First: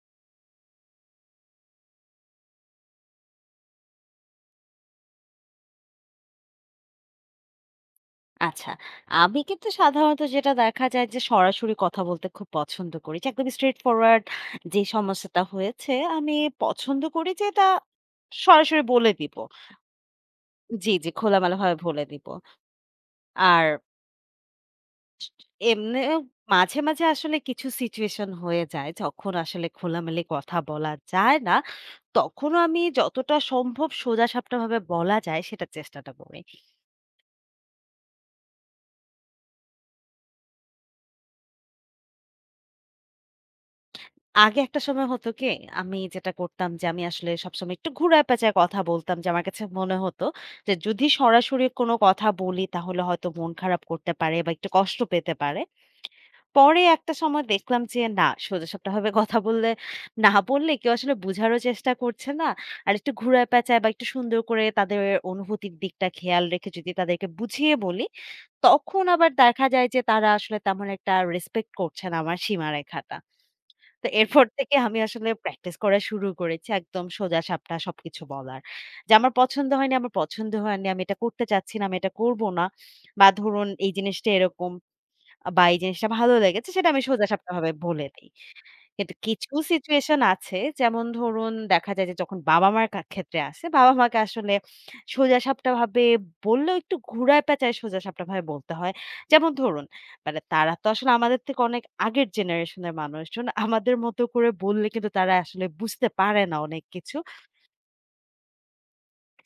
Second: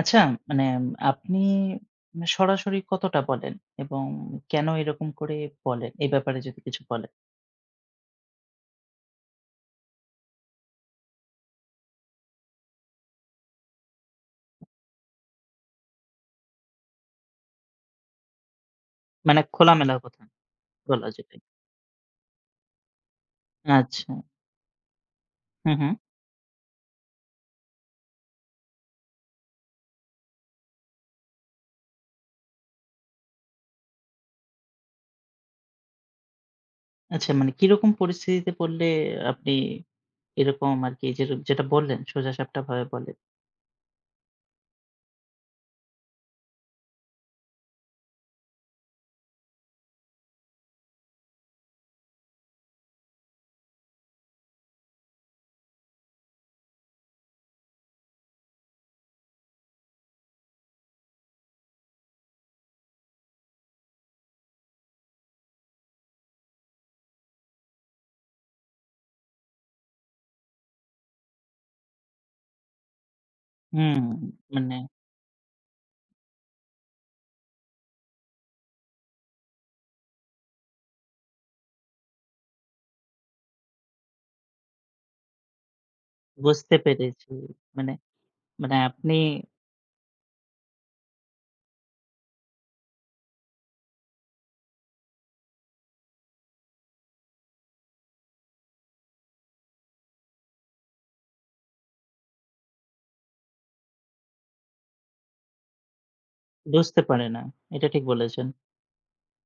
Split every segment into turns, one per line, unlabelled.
আচ্ছা, মানে আপনি সরাসরি কতটা বলেন? এবং কেন এরকম করে বলেন? এ ব্যাপারে যদি কিছু বলেন।
আচ্ছা। আমি কিন্তু সাধারণত যেটা দেখা যায় যে সরাসরি কথা বলতে খুব পছন্দ করি। যে একদম straight forward যে সমস্যাটা হয়েছে আমি পছন্দ করি যে এটা সরাসরি বলে দিব।
মানে খোলামেলা কথা
জি,
বলা
জি
যেটাকে।
খোলামেলাভাবে বলে দিব। আর
আচ্ছা। হুম, হুম।
এমনিও মাঝে মাঝে আসলে কিছু situation হয়ে যায় যখন আসলে খোলামেলা কথা বলা যায় না, তখনও আমি যতটা সম্ভব সোজাসাপটাভাবে বলা যায় সেটার চেষ্টাটা করি।
আচ্ছা, মানে কিরকম পরিস্থিতিতে পড়লে আপনি এরকম আরকি, যে যেটা বললেন সোজাসাপটা ভাবে বলেন?
আগে একটা সময় হতো কি, আমি যেটা করতাম যে আমি আসলে সবসময় একটু ঘুরায় পেঁচায় কথা বলতাম যে আমার কাছে মনে হতো যে যদি সরাসরি কোনো কথা বলি তাহলে হয়তো মন খারাপ করতে পারে বা একটু কষ্ট পেতে পারে। পরে একটা সময় দেখলাম যে না সোজাসাপ্টাভাবে কথা বললে না বললে কেউ আসলে বুঝারও চেষ্টা করছে না। আর একটু ঘুরায় পেঁচায় বা একটু সুন্দর করে তাদের অনুভূতির দিকটা খেয়াল রেখে যদি তাদেরকে বুঝিয়ে বলি, তখন আবার দেখা যায় যে তারা আসলে তেমন একটা রেসপেক্ট করছে না আমার সীমারেখাটা।
হুম।
তো এরপর থেকে
মানে
আমি আসলে প্র্যাকটিস করা শুরু করেছি একদম সোজাসাপটা সবকিছু বলার। যে আমার পছন্দ হয়নি, আমার পছন্দ হয়নি, আমি এটা করতে চাচ্ছি না, আমি এটা করব না। বা ধরুন এই জিনিসটা এরকম বা এই জিনিসটা ভালো লেগেছে
বুঝতে
সেটা আমি
পেরেছি।
সোজাসাপটা ভাবে
মানে
বলে দেই।
মানে
কিন্তু
আপনি
কিছু সিচুয়েশন আছে যেমন ধরুন দেখা যায় যে যখন বাবা-মার ক্ষেত্রে আসে, বাবা-মাকে আসলে সোজাসাপ্টাভাবে বললেও একটু ঘুরায় পেঁচায় সোজাসাপ্টাভাবে বলতে হয়। যেমন ধরুন মানে তারা তো আসলে আমাদের থেকে অনেক আগের জেনারেশনের মানুষজন। আমাদের মতো করে বললে কিন্তু তারা আসলে বুঝতে পারে না অনেক
বুঝতে
কিছু।
পারে না। এটা ঠিক বলেছেন।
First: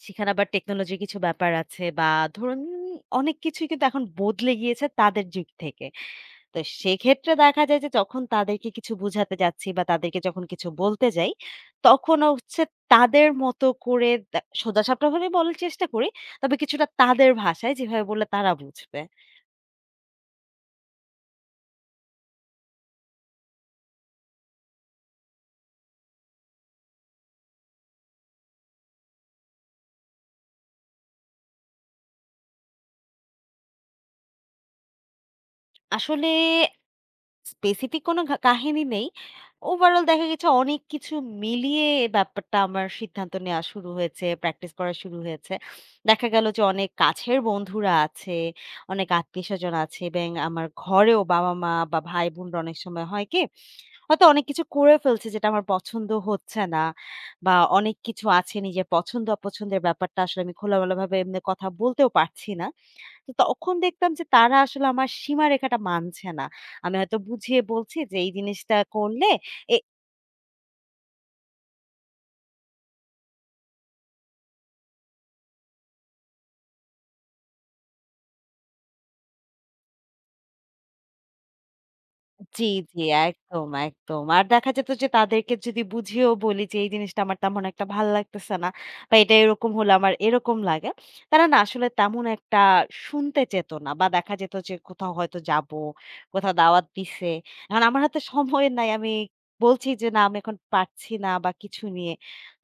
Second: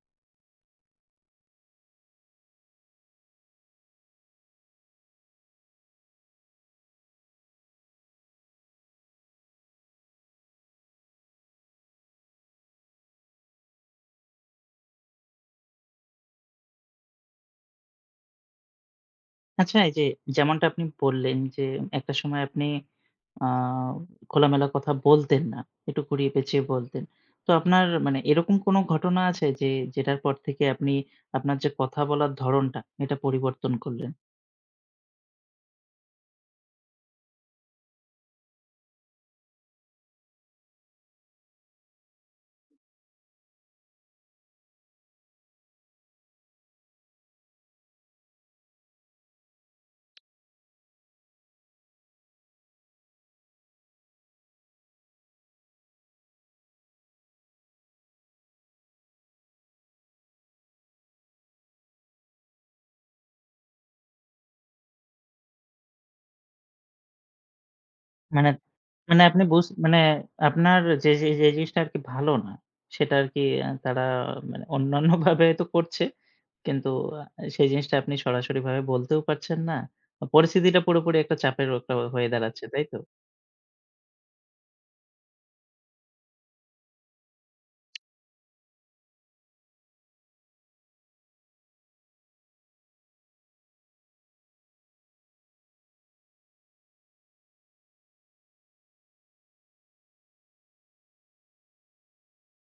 সেখানে আবার টেকনোলজির কিছু ব্যাপার আছে বা ধরুন অনেক কিছুই কিন্তু এখন বদলে গিয়েছে তাদের যুগ থেকে। তো সেক্ষেত্রে দেখা যায় যে যখন তাদেরকে কিছু বুঝাতে যাচ্ছি বা তাদেরকে যখন কিছু বলতে যাই, তখন হচ্ছে তাদের মতো করে সোজাসাপটা ভাবে বলার চেষ্টা করি। তবে কিছুটা তাদের ভাষায় যেভাবে বললে তারা বুঝবে।
আচ্ছা এই যে যেমনটা আপনি বললেন যে একটা সময় আপনি আ খোলামেলা কথা বলতেন না। একটু ঘুরিয়ে পেঁচিয়ে বলতেন। তো আপনার মানে এরকম কোনো ঘটনা আছে যে, যেটার পর থেকে আপনি আপনার যে কথা বলার ধরণটা, এটা পরিবর্তন করলেন?
আসলে স্পেসিফিক কোনো কাহিনী নেই। ওভারঅল দেখা গেছে অনেক কিছু মিলিয়ে ব্যাপারটা আমার সিদ্ধান্ত নেয়া শুরু হয়েছে, প্র্যাকটিস করা শুরু হয়েছে। দেখা গেল যে অনেক কাছের বন্ধুরা আছে, অনেক আত্মীয়স্বজন আছে এবং আমার ঘরেও বাবা-মা বা ভাই-বোনরা অনেক সময় হয় কি? হয়তো অনেক কিছু করে ফেলছে যেটা আমার পছন্দ হচ্ছে না বা অনেক কিছু আছে নিজের পছন্দ-অপছন্দের ব্যাপারটা আসলে আমি খোলামেলাভাবে এমনি কথা বলতেও পারছি না। তো তখন দেখতাম যে তারা আসলে আমার সীমারেখাটা মানছে না। আমি হয়তো বুঝিয়ে বলছি যে এই
মানে
জিনিসটা
মানে
করলে
আপনি বুঝ
এ
মানে আপনার যে জিনিসটা আরকি ভালো না, সেটা আরকি তারা মানে অন্যান্যভাবে তো করছে। কিন্তু আ সেই জিনিসটা আপনি সরাসরিভাবে বলতেও পারছেন না। পরিস্থিতিটা পুরোপুরি একটা চাপের একটা হয়ে দাঁড়াচ্ছে,
জি,
তাই তো?
জি, একদম, একদম। আর দেখা যেত যে তাদেরকে যদি বুঝিয়েও বলি যে এই জিনিসটা আমার তেমন একটা ভাল লাগতেছে না বা এটা এরকম হলে আমার এরকম লাগে। তারা না আসলে তেমন একটা শুনতে চেত না বা দেখা যেত যে কোথাও হয়তো যাবো, কোথাও দাওয়াত দিছে। এখন আমার হাতে সময় নাই। আমি বলছি যে না আমি এখন পারছি না বা কিছু নিয়ে।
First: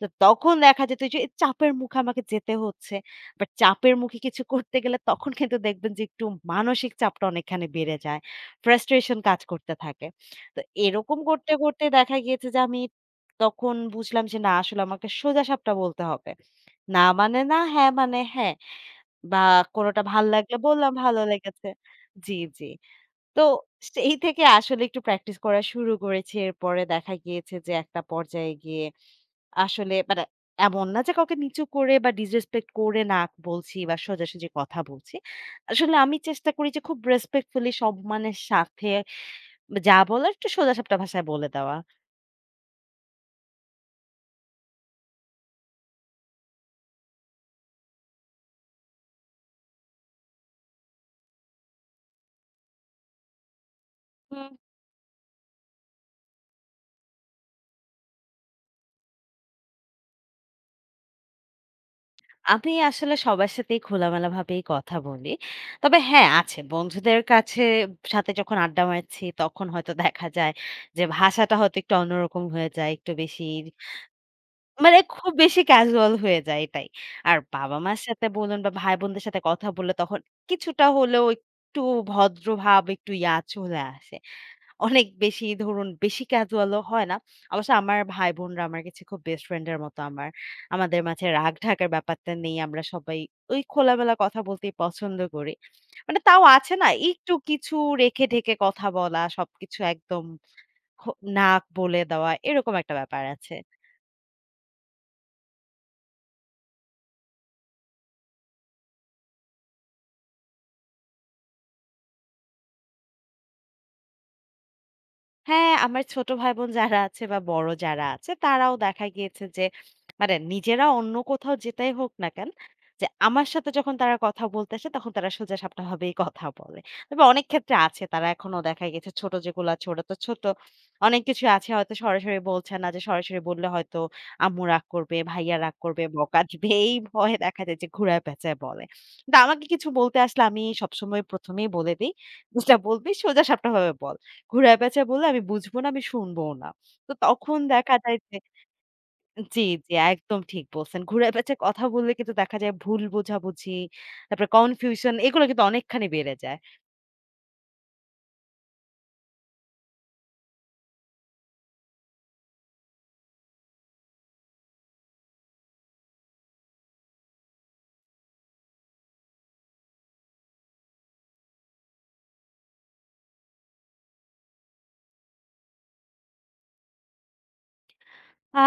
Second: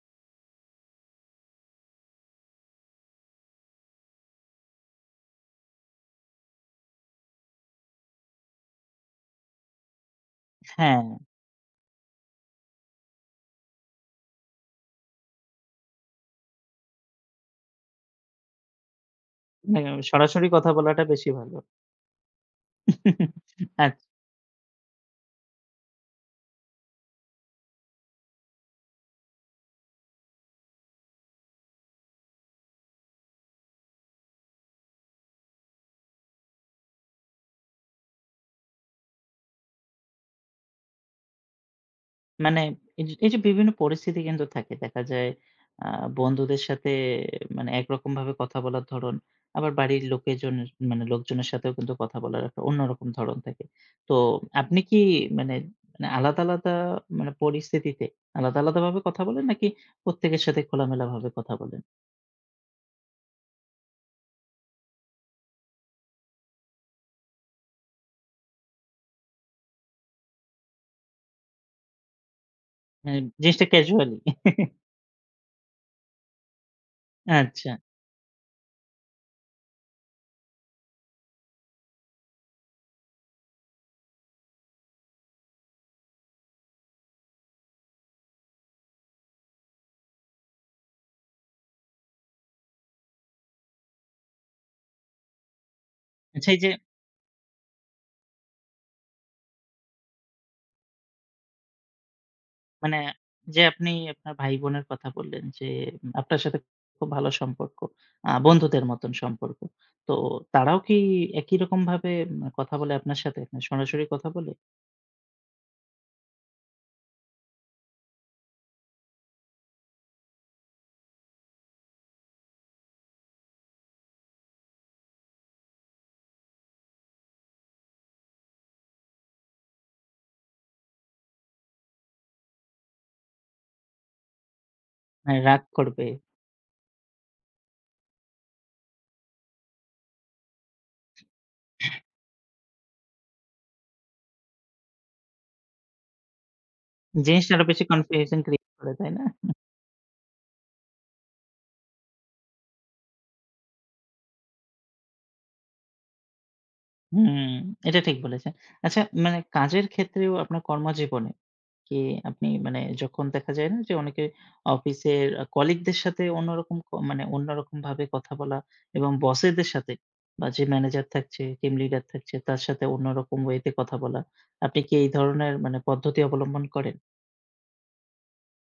তো তখন দেখা যেত যে চাপের মুখে আমাকে যেতে হচ্ছে। বাট চাপের মুখে কিছু করতে গেলে তখন কিন্তু দেখবেন যে একটু মানসিক চাপটা অনেকখানি বেড়ে যায়। ফ্রাস্ট্রেশন কাজ করতে থাকে। তো
হ্যাঁ,
এরকম করতে করতে দেখা গিয়েছে যে আমি তখন বুঝলাম যে না আসলে আমাকে সোজাসাপটা বলতে হবে। না মানে না, হ্যাঁ মানে হ্যাঁ বা
মানে
কোনটা ভাল
সরাসরি
লাগলে
কথা
বললাম
বলাটা
ভালো
বেশি ভালো।
লেগেছে। জি, জি। তো
আচ্ছা,
সেই থেকে আসলে একটু প্র্যাকটিস করা শুরু করেছি। এরপরে দেখা গিয়েছে যে একটা পর্যায়ে গিয়ে আসলে মানে এমন না যে কাউকে নিচু করে বা ডিসরেসপেক্ট করে না বলছি বা সোজাসুজি কথা বলছি। আসলে আমি চেষ্টা করি যে খুব রেসপেক্টফুলি সম্মানের সাথে যা বলার একটু সোজাসাপটা ভাষায় বলে দেওয়া।
মানে এই যে বিভিন্ন পরিস্থিতি কিন্তু থাকে। দেখা যায় আ বন্ধুদের সাথে মানে একরকম ভাবে কথা বলার ধরন, আবার বাড়ির লোকেজনের মানে লোকজনের সাথেও কিন্তু কথা বলার একটা অন্যরকম ধরন থাকে। তো
হুম,
আপনি কি মানে মানে আলাদা, আলাদা মানে পরিস্থিতিতে আলাদা, আলাদা ভাবে কথা বলেন, নাকি প্রত্যেকের সাথে খোলামেলা ভাবে কথা বলেন?
আমি আসলে সবার সাথেই খোলামেলাভাবেই কথা বলি। তবে হ্যাঁ, আছে বন্ধুদের কাছে সাথে যখন আড্ডা মারছি তখন হয়তো দেখা যায় যে ভাষাটা হয়তো একটু অন্যরকম হয়ে যায়। একটু
মানে
বেশি
জিনিসটা ক্যাজুয়ালি?
মানে খুব বেশি ক্যাজুয়াল হয়ে যায় এটাই। আর
আচ্ছা।
বাবা-মার সাথে বলুন বা ভাই-বোনদের সাথে কথা বললে তখন কিছুটা হলেও একটু ভদ্র ভাব একটু ইয়া চলে আসে। অনেক বেশি ধরুন বেশি ক্যাজুয়াল ও হয় না। অবশ্য আমার ভাই-বোনরা আমার কাছে খুব বেস্ট ফ্রেন্ড এর মতো আমার। আমাদের মাঝে রাগ ঢাকার ব্যাপারটা নেই। আমরা সবাই ওই খোলামেলা কথা বলতেই পছন্দ করি। মানে তাও
আচ্ছা, এই যে,
আছে না একটু কিছু রেখে ঢেকে কথা বলা, সবকিছু একদম খো না বলে দেওয়া এরকম একটা
মানে,
ব্যাপার আছে।
যে আপনি আপনার ভাই-বোনের কথা বললেন যে আপনার সাথে খুব ভালো সম্পর্ক। বন্ধুদের মতন সম্পর্ক। তো তারাও কি একই রকমভাবে কথা বলে আপনার সাথে? মানে সরাসরি কথা বলে?
হ্যাঁ, আমার ছোট ভাই-বোন যারা আছে বা বড় যারা আছে তারাও দেখা গিয়েছে যে মানে নিজেরা অন্য কোথাও যেটাই হোক না কেন, যে আমার সাথে যখন তারা কথা বলতে আসে তখন তারা সোজাসাপটা ভাবেই কথা বলে। তবে অনেক ক্ষেত্রে আছে তারা এখনো দেখা গেছে ছোট যেগুলো আছে ওরা তো ছোট। অনেক কিছু আছে হয়তো সরাসরি বলছে না যে সরাসরি বললে হয়তো আম্মু রাগ করবে,
মানে
ভাইয়া
রাগ
রাগ করবে,
করবে?
বকা দিবে এই ভয়ে দেখা যায় যে ঘুরায় পেঁচায় বলে। কিন্তু আমাকে কিছু বলতে আসলে আমি সবসময় ১ম এই বলে দেই, "যেটা বলবি সোজাসাপটা ভাবে বল।" ঘুরায়-পেঁচায় বললে আমি বুঝবো না, আমি শুনবোও না। তো
জিনিসটা
তখন
আরো বেশি
দেখা যায় যে
কনফিউশন ক্রিয়েট করে, তাই না?
জি, জি, একদম ঠিক বলছেন। ঘুরায়-পেঁচায় কথা বললে কিন্তু দেখা যায় ভুল বোঝাবুঝি, তারপরে কনফিউশন এগুলো কিন্তু অনেকখানি বেড়ে যায়।
হুম, এটা ঠিক বলেছেন। আচ্ছা, মানে কাজের ক্ষেত্রেও আপনার কর্মজীবনে কি আপনি, মানে, যখন দেখা যায় না যে অনেকে অফিসের কলিগদের সাথে অন্যরকম মানে অন্যরকম ভাবে কথা বলা, এবং বসেদের সাথে বা যে ম্যানেজার থাকছে, টিম লিডার থাকছে তার সাথে অন্যরকম ওয়েতে কথা বলা। আপনি কি এই ধরনের মানে পদ্ধতি অবলম্বন করেন?
আ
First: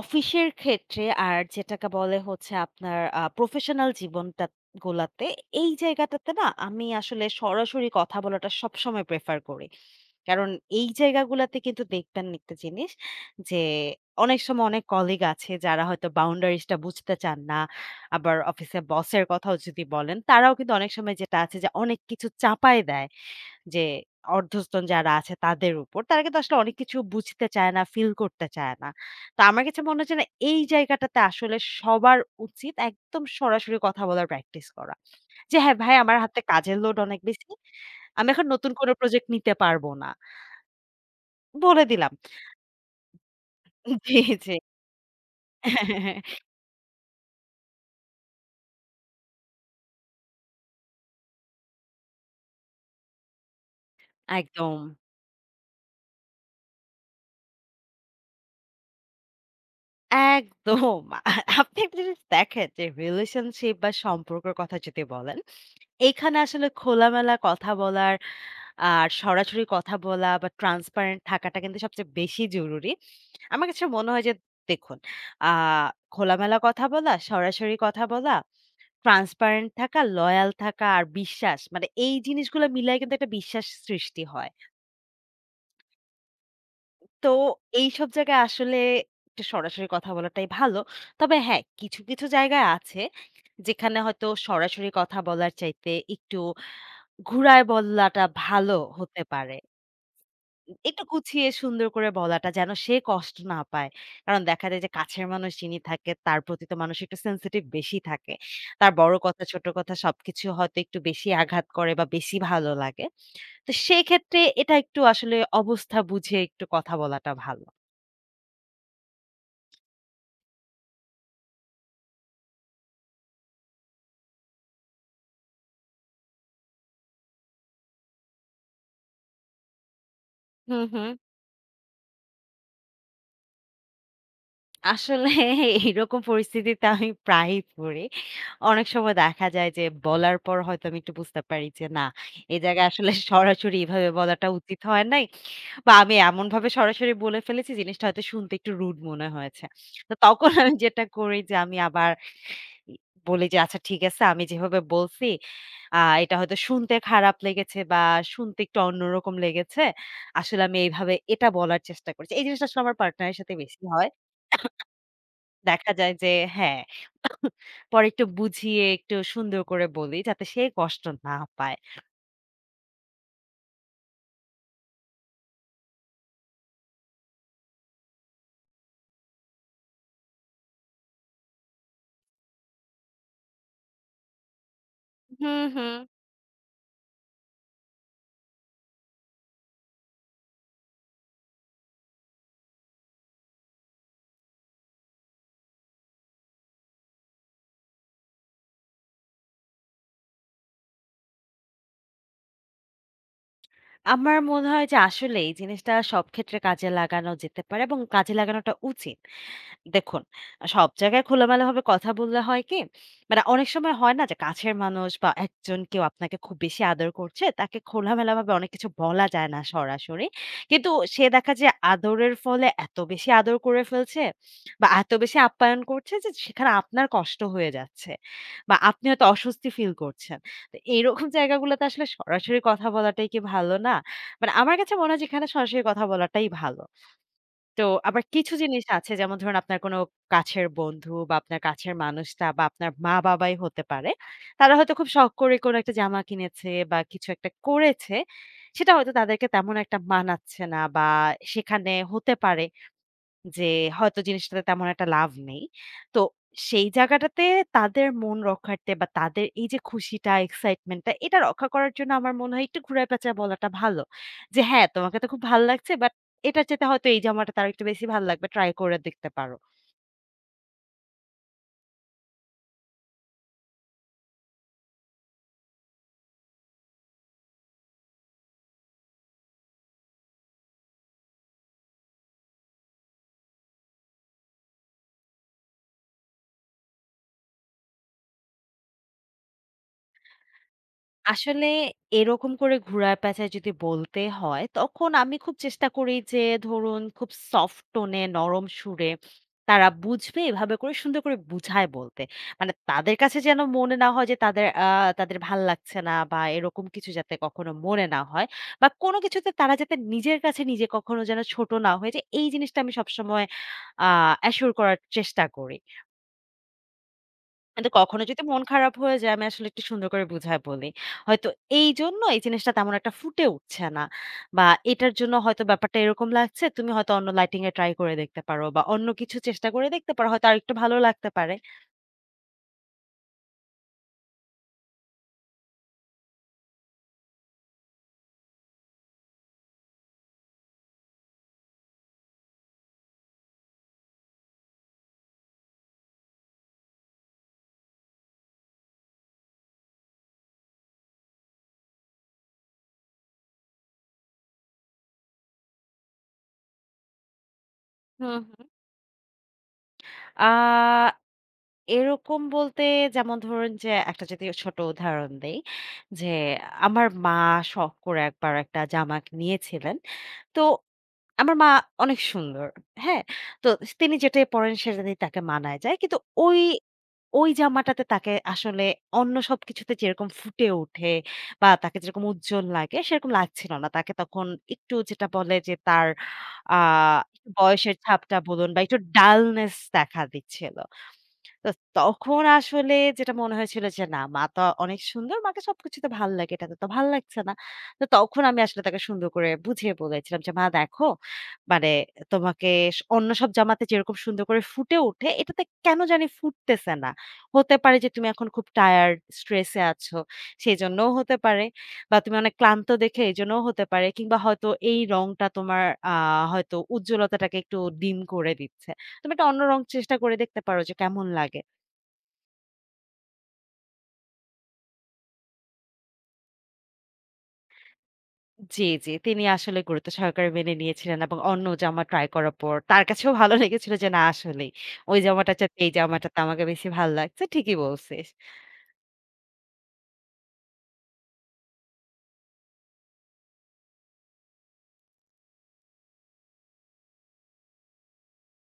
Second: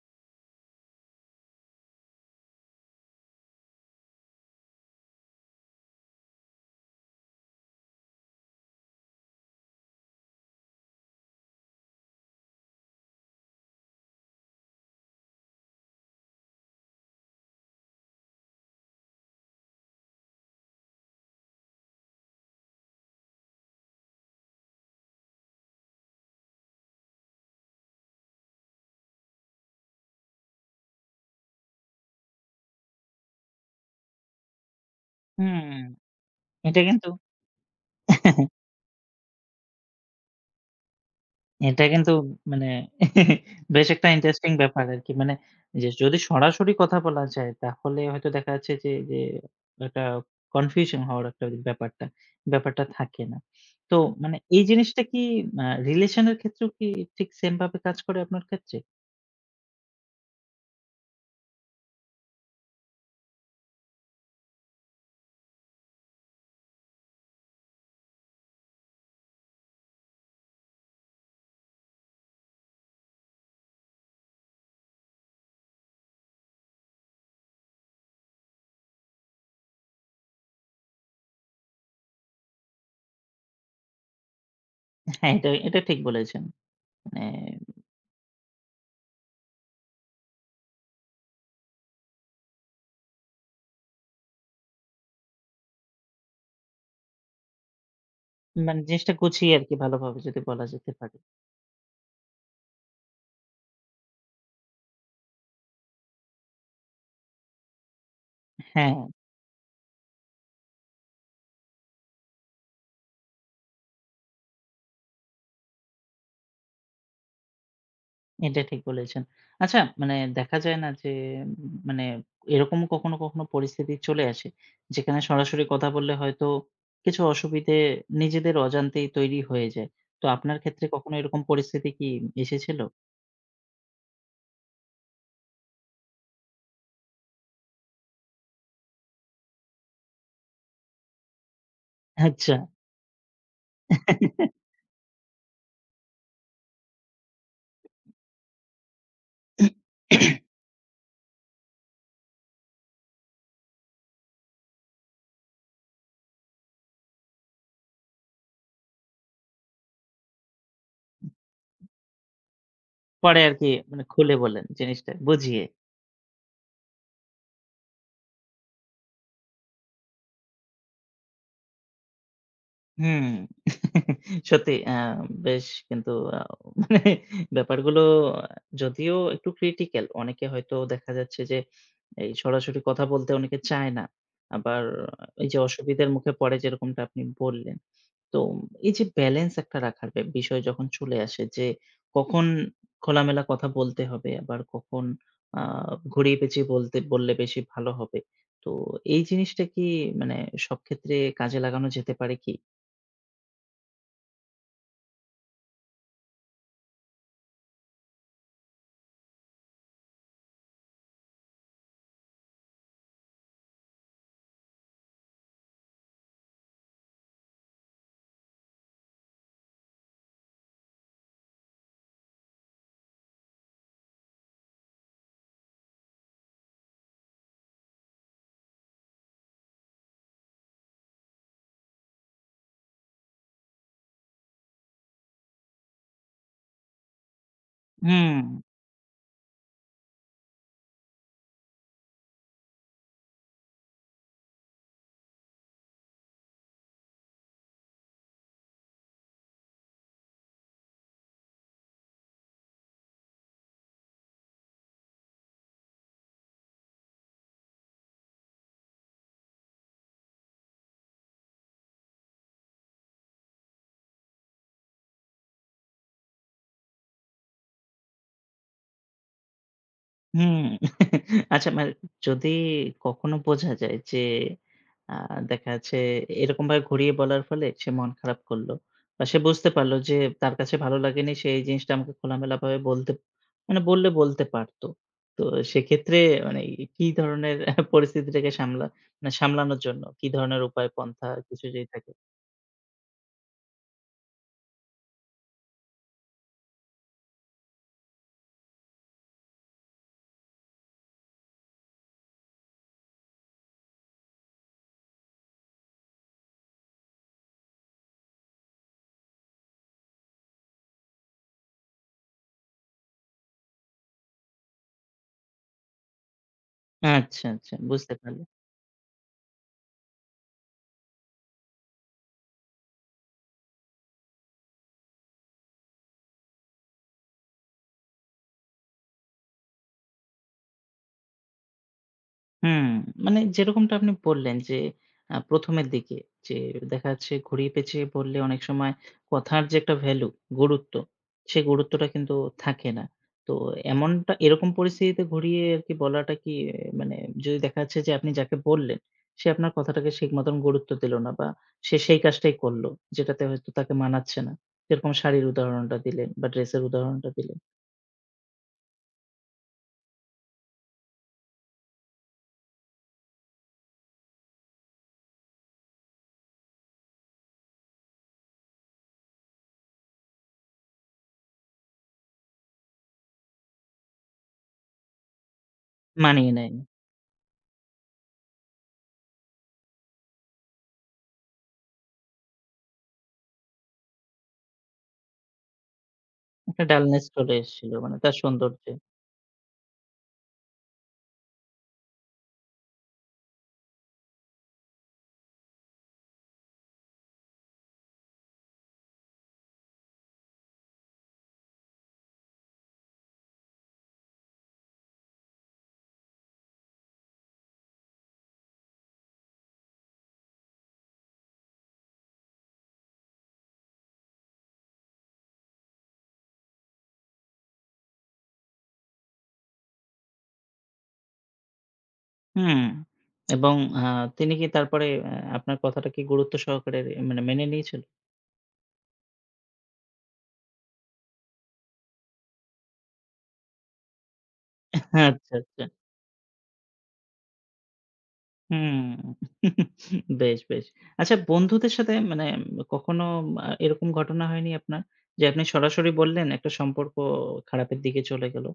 অফিসের ক্ষেত্রে আর যেটাকে বলে হচ্ছে আপনার প্রফেশনাল জীবনটা গোলাতে, এই জায়গাটাতে না আমি আসলে সরাসরি কথা বলাটা সবসময় প্রেফার করি। কারণ এই জায়গাগুলাতে কিন্তু দেখবেন একটা জিনিস যে, অনেক সময় অনেক কলিগ আছে যারা হয়তো বাউন্ডারিজ টা বুঝতে চান না। আবার অফিসে বসের কথাও যদি বলেন, তারাও কিন্তু অনেক সময় যেটা আছে যে অনেক কিছু চাপায় দেয়। যে অর্ধস্তন যারা আছে তাদের উপর, তারা কিন্তু আসলে অনেক কিছু বুঝতে চায় না, ফিল করতে চায় না। তো আমার কাছে মনে হচ্ছে না এই জায়গাটাতে আসলে সবার উচিত একদম সরাসরি কথা বলার প্র্যাকটিস করা। যে
হুম,
হ্যাঁ, ভাই আমার হাতে কাজের
এটা
লোড
কিন্তু
অনেক বেশি। আমি এখন নতুন কোনো প্রজেক্ট নিতে পারবো না। বলে
এটা কিন্তু
দিলাম।
মানে বেশ একটা
জি,
ইন্টারেস্টিং
জি।
ব্যাপার আরকি। মানে, যে যদি সরাসরি কথা বলা যায় তাহলে হয়তো দেখা যাচ্ছে যে, একটা কনফিউশন হওয়ার একটা ব্যাপারটা থাকে না। তো মানে এই
একদম,
জিনিসটা কি রিলেশন এর ক্ষেত্রেও কি ঠিক সেম ভাবে কাজ করে আপনার ক্ষেত্রে?
একদম। আর আপনি একটা জিনিস দেখেন যে রিলেশনশিপ বা সম্পর্কের কথা যদি বলেন, এইখানে আসলে খোলামেলা কথা বলার আর সরাসরি কথা বলা বা ট্রান্সপারেন্ট থাকাটা কিন্তু সবচেয়ে বেশি জরুরি। আমার কাছে মনে হয় যে দেখুন, আ খোলামেলা কথা বলা, সরাসরি কথা বলা, ট্রান্সপারেন্ট থাকা, লয়াল থাকা আর বিশ্বাস মানে এই জিনিসগুলো মিলায় কিন্তু একটা বিশ্বাস সৃষ্টি হয়।
হ্যাঁ, এটা ঠিক বলেছেন। মানে,
তো এইসব জায়গায় আসলে একটু সরাসরি কথা বলাটাই ভালো। তবে হ্যাঁ, কিছু কিছু জায়গায় আছে যেখানে হয়তো সরাসরি কথা বলার চাইতে একটু ঘুরায় বলাটা ভালো
মানে জিনিসটা
হতে পারে।
গুছিয়ে আরকি ভালোভাবে যদি বলা যেতে
একটু
পারে।
গুছিয়ে সুন্দর করে বলাটা যেন সে কষ্ট না পায়। কারণ দেখা যায় যে কাছের মানুষ যিনি থাকে তার প্রতি তো মানুষ একটু sensitive বেশি থাকে। তার
হ্যাঁ।
বড় কথা, ছোট কথা সবকিছু হয়তো একটু বেশি আঘাত করে বা বেশি ভালো লাগে। তো সেক্ষেত্রে এটা একটু আসলে অবস্থা বুঝে একটু কথা বলাটা ভালো।
এটা ঠিক বলেছেন। আচ্ছা, মানে দেখা যায় না যে উম, মানে এরকমও কখনো, কখনো পরিস্থিতি চলে আসে যেখানে সরাসরি কথা বললে হয়তো কিছু অসুবিধে নিজেদের অজান্তেই তৈরি হয়ে যায়। তো আপনার ক্ষেত্রে
হুম, হুম।
কখনো এরকম পরিস্থিতি কি এসেছিল?
আসলে এইরকম পরিস্থিতিতে আমি প্রায়ই পড়ি। অনেক সময় দেখা যায় যে বলার পর হয়তো আমি একটু বুঝতে পারি যে না,
আচ্ছা।
এই জায়গায় আসলে সরাসরি এভাবে বলাটা উচিত হয় নাই। বা আমি এমনভাবে সরাসরি বলে ফেলেছি জিনিসটা হয়তো শুনতে একটু রুড মনে হয়েছে। তো তখন আমি যেটা করি যে আমি আবার ই বলি যে, "আচ্ছা ঠিক আছে আমি যেভাবে বলছি এটা হয়তো শুনতে খারাপ লেগেছে বা শুনতে একটু অন্যরকম লেগেছে। আসলে আমি এইভাবে এটা বলার চেষ্টা করেছি।" এই জিনিসটা আসলে আমার পার্টনারের
পরে
সাথে
আরকি,
বেশি
মানে,
হয়।
খুলে বললেন জিনিসটা বুঝিয়ে।
দেখা যায় যে হ্যাঁ, পরে একটু বুঝিয়ে একটু সুন্দর করে বলি যাতে সে কষ্ট না পায়।
হুম। সত্যি বেশ কিন্তু আ মানে ব্যাপারগুলো যদিও একটু ক্রিটিক্যাল, অনেকে হয়তো দেখা যাচ্ছে যে এই সরাসরি কথা বলতে অনেকে চায় না। আবার এই যে
হুম, হুম।
অসুবিধার মুখে পড়ে, যেরকমটা আপনি বললেন। তো এই যে ব্যালেন্স একটা রাখার বিষয় যখন চলে আসে, যে কখন খোলামেলা কথা বলতে হবে আবার কখন আ ঘুরিয়ে পেঁচিয়ে বলতে বললে বেশি ভালো হবে। তো এই জিনিসটা কি মানে সব ক্ষেত্রে কাজে লাগানো যেতে পারে কি?
আমার মনে হয় যে আসলে এই জিনিসটা সব ক্ষেত্রে কাজে লাগানো যেতে পারে এবং কাজে লাগানোটা উচিত। দেখুন, সব জায়গায় খোলামেলাভাবে কথা বললে হয় কি? মানে অনেক সময় হয় না যে কাছের মানুষ বা একজন কেউ আপনাকে খুব বেশি আদর করছে, তাকে খোলামেলাভাবে অনেক কিছু বলা যায় না সরাসরি। কিন্তু সে দেখা যায় আদরের ফলে এত বেশি আদর করে ফেলছে বা এত বেশি আপ্যায়ন করছে যে সেখানে আপনার কষ্ট হয়ে যাচ্ছে বা আপনি হয়তো অস্বস্তি ফিল করছেন। তো এইরকম জায়গাগুলোতে আসলে সরাসরি কথা বলাটাই কি ভালো না? মানে আমার কাছে মনে হয় যে এখানে সরাসরি কথা বলাটাই ভালো। তো আবার
হুম,
কিছু জিনিস আছে যেমন ধরুন আপনার কোনো কাছের বন্ধু বা আপনার কাছের মানুষটা বা আপনার মা-বাবাই হতে পারে। তারা হয়তো খুব শখ করে কোনো একটা জামা কিনেছে বা কিছু একটা করেছে। সেটা হয়তো তাদেরকে তেমন একটা মানাচ্ছে না বা সেখানে হতে পারে যে হয়তো জিনিসটাতে তেমন একটা লাভ নেই। তো সেই জায়গাটাতে তাদের মন রক্ষার্থে বা তাদের এই যে খুশিটা, এক্সাইটমেন্ট টা এটা রক্ষা করার জন্য আমার মনে হয় একটু ঘুরায় পেঁচায় বলাটা ভালো। যে হ্যাঁ, তোমাকে তো খুব ভাল লাগছে বাট এটার চাইতে হয়তো এই জামাটা তার একটু বেশি ভাল লাগবে। ট্রাই করে দেখতে পারো।
হুম। আচ্ছা, মানে যদি কখনো বোঝা যায় যে আ দেখা যাচ্ছে এরকমভাবে ঘুরিয়ে বলার ফলে সে মন খারাপ করল। বা সে বুঝতে পারল যে তার কাছে ভালো লাগেনি, সে এই জিনিসটা আমাকে খোলামেলাভাবে বলতে, মানে বললে বলতে পারত। তো সেক্ষেত্রে মানে কি ধরনের পরিস্থিতিটাকে মানে সামলানোর জন্য কি ধরনের উপায় পন্থা কিছু
আসলে
যদি থাকে?
এরকম করে ঘুরায় পেঁচায় যদি বলতে হয়, তখন আমি খুব চেষ্টা করি যে ধরুন খুব সফট টোনে নরম সুরে তারা বুঝবে এভাবে করে সুন্দর করে বুঝায় বলতে। মানে তাদের কাছে যেন মনে না হয় যে তাদের তাদের ভাল লাগছে না বা এরকম কিছু যাতে কখনো মনে না হয় বা কোনো কিছুতে তারা যাতে নিজের কাছে নিজে কখনো যেন ছোট না হয়ে যায়, এই জিনিসটা আমি সবসময় আ অ্যাসিওর করার চেষ্টা করি।
আচ্ছা, আচ্ছা,
কিন্তু
বুঝতে
কখনো যদি
পারলাম।
মন খারাপ হয়ে যায়, আমি আসলে একটু সুন্দর করে বুঝায় বলি। হয়তো এইজন্য এই জিনিসটা তেমন একটা ফুটে উঠছে না বা এটার জন্য হয়তো ব্যাপারটা এরকম লাগছে। তুমি হয়তো অন্য লাইটিং এ ট্রাই করে দেখতে পারো বা অন্য কিছু চেষ্টা করে দেখতে পারো। হয়তো আরেকটু ভালো লাগতে পারে।
হুম, মানে যেরকমটা আপনি বললেন যে ১ম এর দিকে, যে দেখা যাচ্ছে ঘুরিয়ে পেঁচিয়ে বললে অনেক সময় কথার যে একটা ভ্যালু, গুরুত্ব, সেই গুরুত্বটা কিন্তু থাকে না। তো এমনটা এরকম পরিস্থিতিতে ঘুরিয়ে আরকি বলাটা কি মানে যদি দেখা যাচ্ছে যে আপনি যাকে বললেন, সে আপনার কথাটাকে ঠিক মতন গুরুত্ব দিল না, বা সে সেই কাজটাই করল যেটাতে হয়তো তাকে মানাচ্ছে না। যেরকম শাড়ির উদাহরণটা দিলেন, বা ড্রেসের উদাহরণটা দিলেন,
হুম, হুম। আ এরকম বলতে যেমন ধরুন যে একটা যদি ছোট উদাহরণ দেই যে আমার মা শখ করে একবার একটা জামা নিয়েছিলেন। তো আমার মা অনেক সুন্দর। হ্যাঁ? তো তিনি যেটাই পড়েন সেটাতেই তাকে মানায় যায়। কিন্তু
মানিয়ে
ওই,
নেয়নি।
ওই জামাটাতে তাকে আসলে অন্য সবকিছুতে যেরকম ফুটে ওঠে বা তাকে যেরকম উজ্জ্বল লাগে সেরকম লাগছিল না। তাকে তখন একটু যেটা বলে যে তার আ
একটা ডালনেস চলে এসেছিল,
বয়সের
মানে তার
ছাপটা বলুন বা
সৌন্দর্যে।
একটু ডালনেস দেখা দিচ্ছিল। তো তখন আসলে যেটা মনে হয়েছিল যে না মা তো অনেক সুন্দর, মাকে সবকিছুতে ভাল লাগে। এটাতে তো ভাল লাগছে না। তো তখন আমি আসলে তাকে সুন্দর করে বুঝিয়ে বলেছিলাম যে, "মা দেখো মানে তোমাকে অন্য সব জামাতে যেরকম সুন্দর করে ফুটে ওঠে, এটাতে কেন জানি ফুটতেছে না। হতে পারে যে তুমি এখন খুব টায়ার্ড, স্ট্রেস এ আছো, সেজন্যও হতে পারে। বা তুমি অনেক ক্লান্ত দেখে এজন্যও হতে পারে। কিংবা হয়তো এই রংটা তোমার আ হয়তো উজ্জ্বলতাটাকে একটু ডিম করে দিচ্ছে।" তুমি একটা অন্য রং চেষ্টা করে দেখতে পারো যে কেমন লাগে।
হুম। এবং আ তিনি কি তারপরে আপনার কথাটা কি গুরুত্ব সহকারে, মানে, মেনে নিয়েছিল?
জি, জি। তিনি আসলে গুরুত্ব সহকারে মেনে নিয়েছিলেন এবং অন্য জামা ট্রাই করার পর তার কাছেও ভালো লেগেছিল যে না আসলেই। ওই
আচ্ছা,
জামাটার চাইতে
আচ্ছা।
এই জামাটাতে আমাকে বেশি ভাল লাগছে। ঠিকই বলছিস।
হুম। বেশ, বেশ। আচ্ছা, বন্ধুদের সাথে মানে কখনো এরকম ঘটনা হয়নি আপনার? যে আপনি সরাসরি বললেন, একটা সম্পর্ক খারাপের দিকে চলে গেল।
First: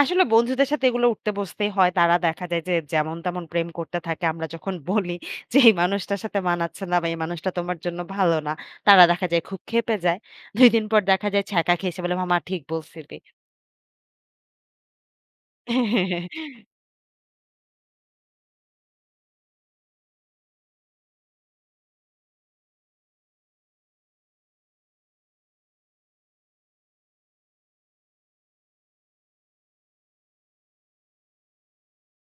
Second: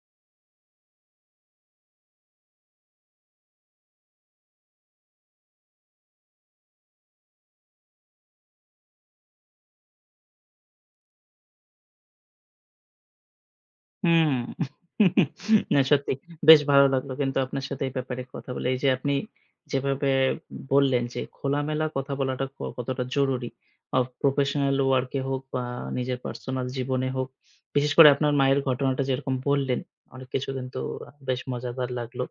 আসলে বন্ধুদের সাথে এগুলো উঠতে বসতেই হয়। তারা দেখা যায় যে যেমন তেমন প্রেম করতে থাকে। আমরা যখন বলি যে এই মানুষটার সাথে মানাচ্ছে না বা এই মানুষটা তোমার জন্য ভালো না। তারা দেখা যায় খুব ক্ষেপে যায়। ২ দিন পর দেখা যায় ছ্যাঁকা খেয়ে এসে বলে মামা ঠিক বলছিলি।
হুম। না সত্যি, বেশ ভালো লাগলো কিন্তু আপনার সাথে এই ব্যাপারে কথা বলে। এই যে আপনি যেভাবে বললেন যে খোলামেলা কথা বলাটা কতটা জরুরি। প্রফেশনাল ওয়ার্ক এ হোক, বা নিজের পার্সোনাল জীবনে হোক। বিশেষ করে আপনার মায়ের ঘটনাটা যেরকম বললেন, অনেক কিছু কিন্তু বেশ মজাদার লাগলো।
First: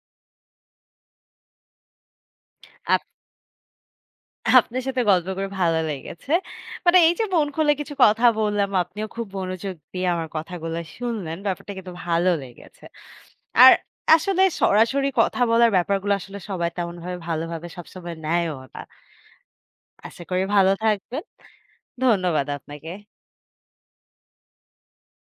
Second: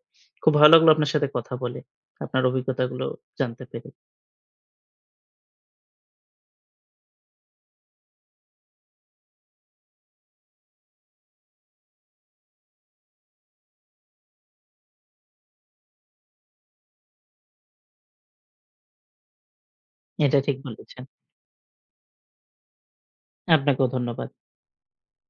খুব ভালো লাগলো আপনার সাথে কথা বলে। আপনার অভিজ্ঞতাগুলো জানতে পেরে।
আপনার সাথে গল্প করে ভালো লেগেছে। মানে এই যে মন খুলে কিছু কথা বললাম, আপনিও খুব মনোযোগ দিয়ে আমার কথাগুলো শুনলেন। ব্যাপারটা কিন্তু ভালো লেগেছে। আর আসলে সরাসরি কথা বলার ব্যাপারগুলো আসলে সবাই তেমনভাবে ভালোভাবে সবসময় নেয়ও না। আশা
এটা
করি
ঠিক
ভালো
বলেছেন।
থাকবেন। ধন্যবাদ আপনাকে।
আপনাকেও ধন্যবাদ।